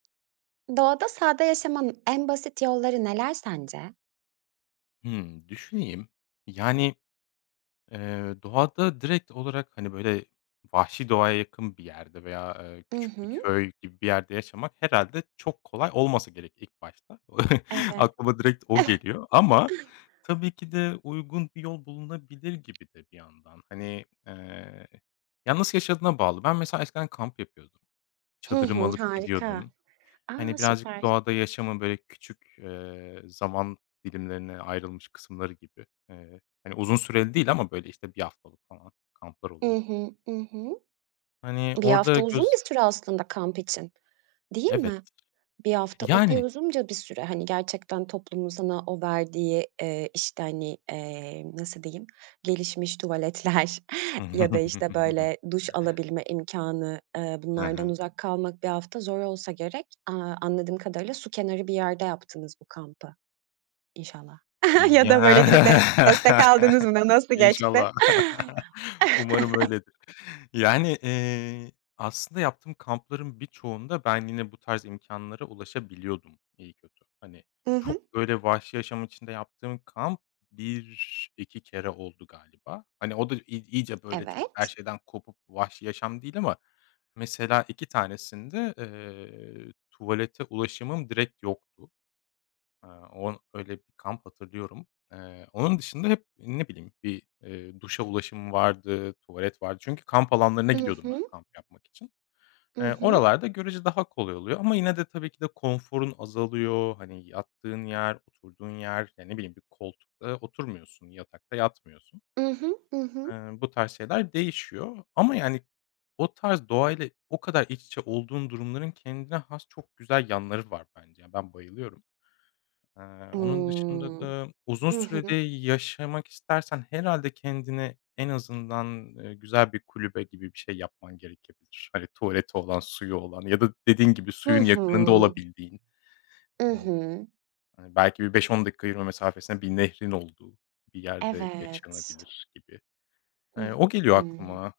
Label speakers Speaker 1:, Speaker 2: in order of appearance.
Speaker 1: Doğada sade yaşamanın en basit yolları neler sence?
Speaker 2: Hımm, düşüneyim. Yani, ııı, doğada direkt olarak, hani, böyle, vahşi doğaya yakın bir yerde veya, aaa,
Speaker 1: I
Speaker 2: küçük bir
Speaker 1: hı.
Speaker 2: köy gibi bir yerde yaşamak herhâlde çok kolay olmasa gerek ilk başta.
Speaker 1: Evet.
Speaker 2: Aklıma direkt o geliyor. Ama tabii ki de uygun bir yol bulunabilir gibi de bir yandan. Hani, aaa, ya nasıl yaşadığına bağlı. Ben mesela eskiden kamp yapıyordum.
Speaker 1: Hı
Speaker 2: Çadırımı
Speaker 1: hı,
Speaker 2: alıp
Speaker 1: harika.
Speaker 2: gidiyordum.
Speaker 1: A!
Speaker 2: Hani birazcık
Speaker 1: Süper.
Speaker 2: doğada yaşamı böyle küçük, eee, zaman dilimlerine ayrılmış kısımları gibi. Eee, hani, uzun süreli değil ama, böyle, işte, 1 haftalık falan kamplar
Speaker 1: I
Speaker 2: oluyor
Speaker 1: hı, ı hı.
Speaker 2: Hani
Speaker 1: 1
Speaker 2: orada
Speaker 1: hafta uzun
Speaker 2: göz
Speaker 1: bir süre aslında kamp için, değil
Speaker 2: Evet.
Speaker 1: mi? 1 hafta epey
Speaker 2: Yani.
Speaker 1: uzunca bir süre hani gerçekten toplumun sana o verdiği, eee, işte, hani, eee, nasıl diyeyim gelişmiş tuvaletler ya da, işte, böyle, duş alabilme imkânı, ııı,
Speaker 2: Ha
Speaker 1: bunlardan
Speaker 2: ha.
Speaker 1: uzak kalmak 1 hafta zor olsa gerek. Aaa, anladığım kadarıyla su kenarı bir yerde yaptınız bu kampı inşallah.
Speaker 2: Iıı,
Speaker 1: Ya da
Speaker 2: ya
Speaker 1: böyle gidip destek aldınız mı nasıl geçti?
Speaker 2: İnşallah. Umarım öyledir. Yani, iii, aslında yaptığım kampların birçoğunda ben yine bu tarz imkânlara ulaşabiliyordum iyi kötü. Hani
Speaker 1: I hı.
Speaker 2: çok, böyle, vahşi yaşam içinde yaptığım kamp 1-2 kere oldu galiba. Hani o da i i iyice, böyle, çok her
Speaker 1: Evet.
Speaker 2: şeyden kopup vahşi yaşam değil ama mesela 2 tanesinde, eee, tuvalete ulaşımım direkt yoktu. Aaa, o öyle bir kamp hatırlıyorum. Aaa, onun dışında hep ne bileyim bir, eee, duşa ulaşımım vardı, tuvalet vardı. Çünkü kamp alanlarına
Speaker 1: I
Speaker 2: gidiyordum ben
Speaker 1: hı.
Speaker 2: kamp yapmak için.
Speaker 1: I
Speaker 2: Eee,
Speaker 1: hı.
Speaker 2: oralarda görüce daha kolay oluyor ama yine de tabii ki de konforun azalıyor. Hani yattığın yer, oturduğun yer, ya ne bileyim bir koltukta oturmuyorsun, yatakta yatmıyorsun.
Speaker 1: I hı, ı hı.
Speaker 2: Eee, bu tarz şeyler değişiyor ama yani o tarz doğayla o kadar iç içe olduğun durumların kendine has çok güzel yanları var bence ya. Ben bayılıyorum. Eee, onun dışında
Speaker 1: Imm.
Speaker 2: da uzun
Speaker 1: I hı.
Speaker 2: sürede yaşamak istersen herhâlde kendine en azından, ııı, güzel bir kulübe gibi bir şey yapman gerekebilir. Hani tuvaleti olan suyu olan ya da dediğin gibi
Speaker 1: Hı
Speaker 2: suyun yakınında
Speaker 1: hı.
Speaker 2: olabildiğin.
Speaker 1: I
Speaker 2: Eee
Speaker 1: hı.
Speaker 2: Hani belki bir 5-10 dakika yürüme mesafesine bir nehrin olduğu bir yerde
Speaker 1: Evet.
Speaker 2: yaşanabilir gibi.
Speaker 1: Hıh.
Speaker 2: Hani o geliyor
Speaker 1: Hıı.
Speaker 2: aklıma.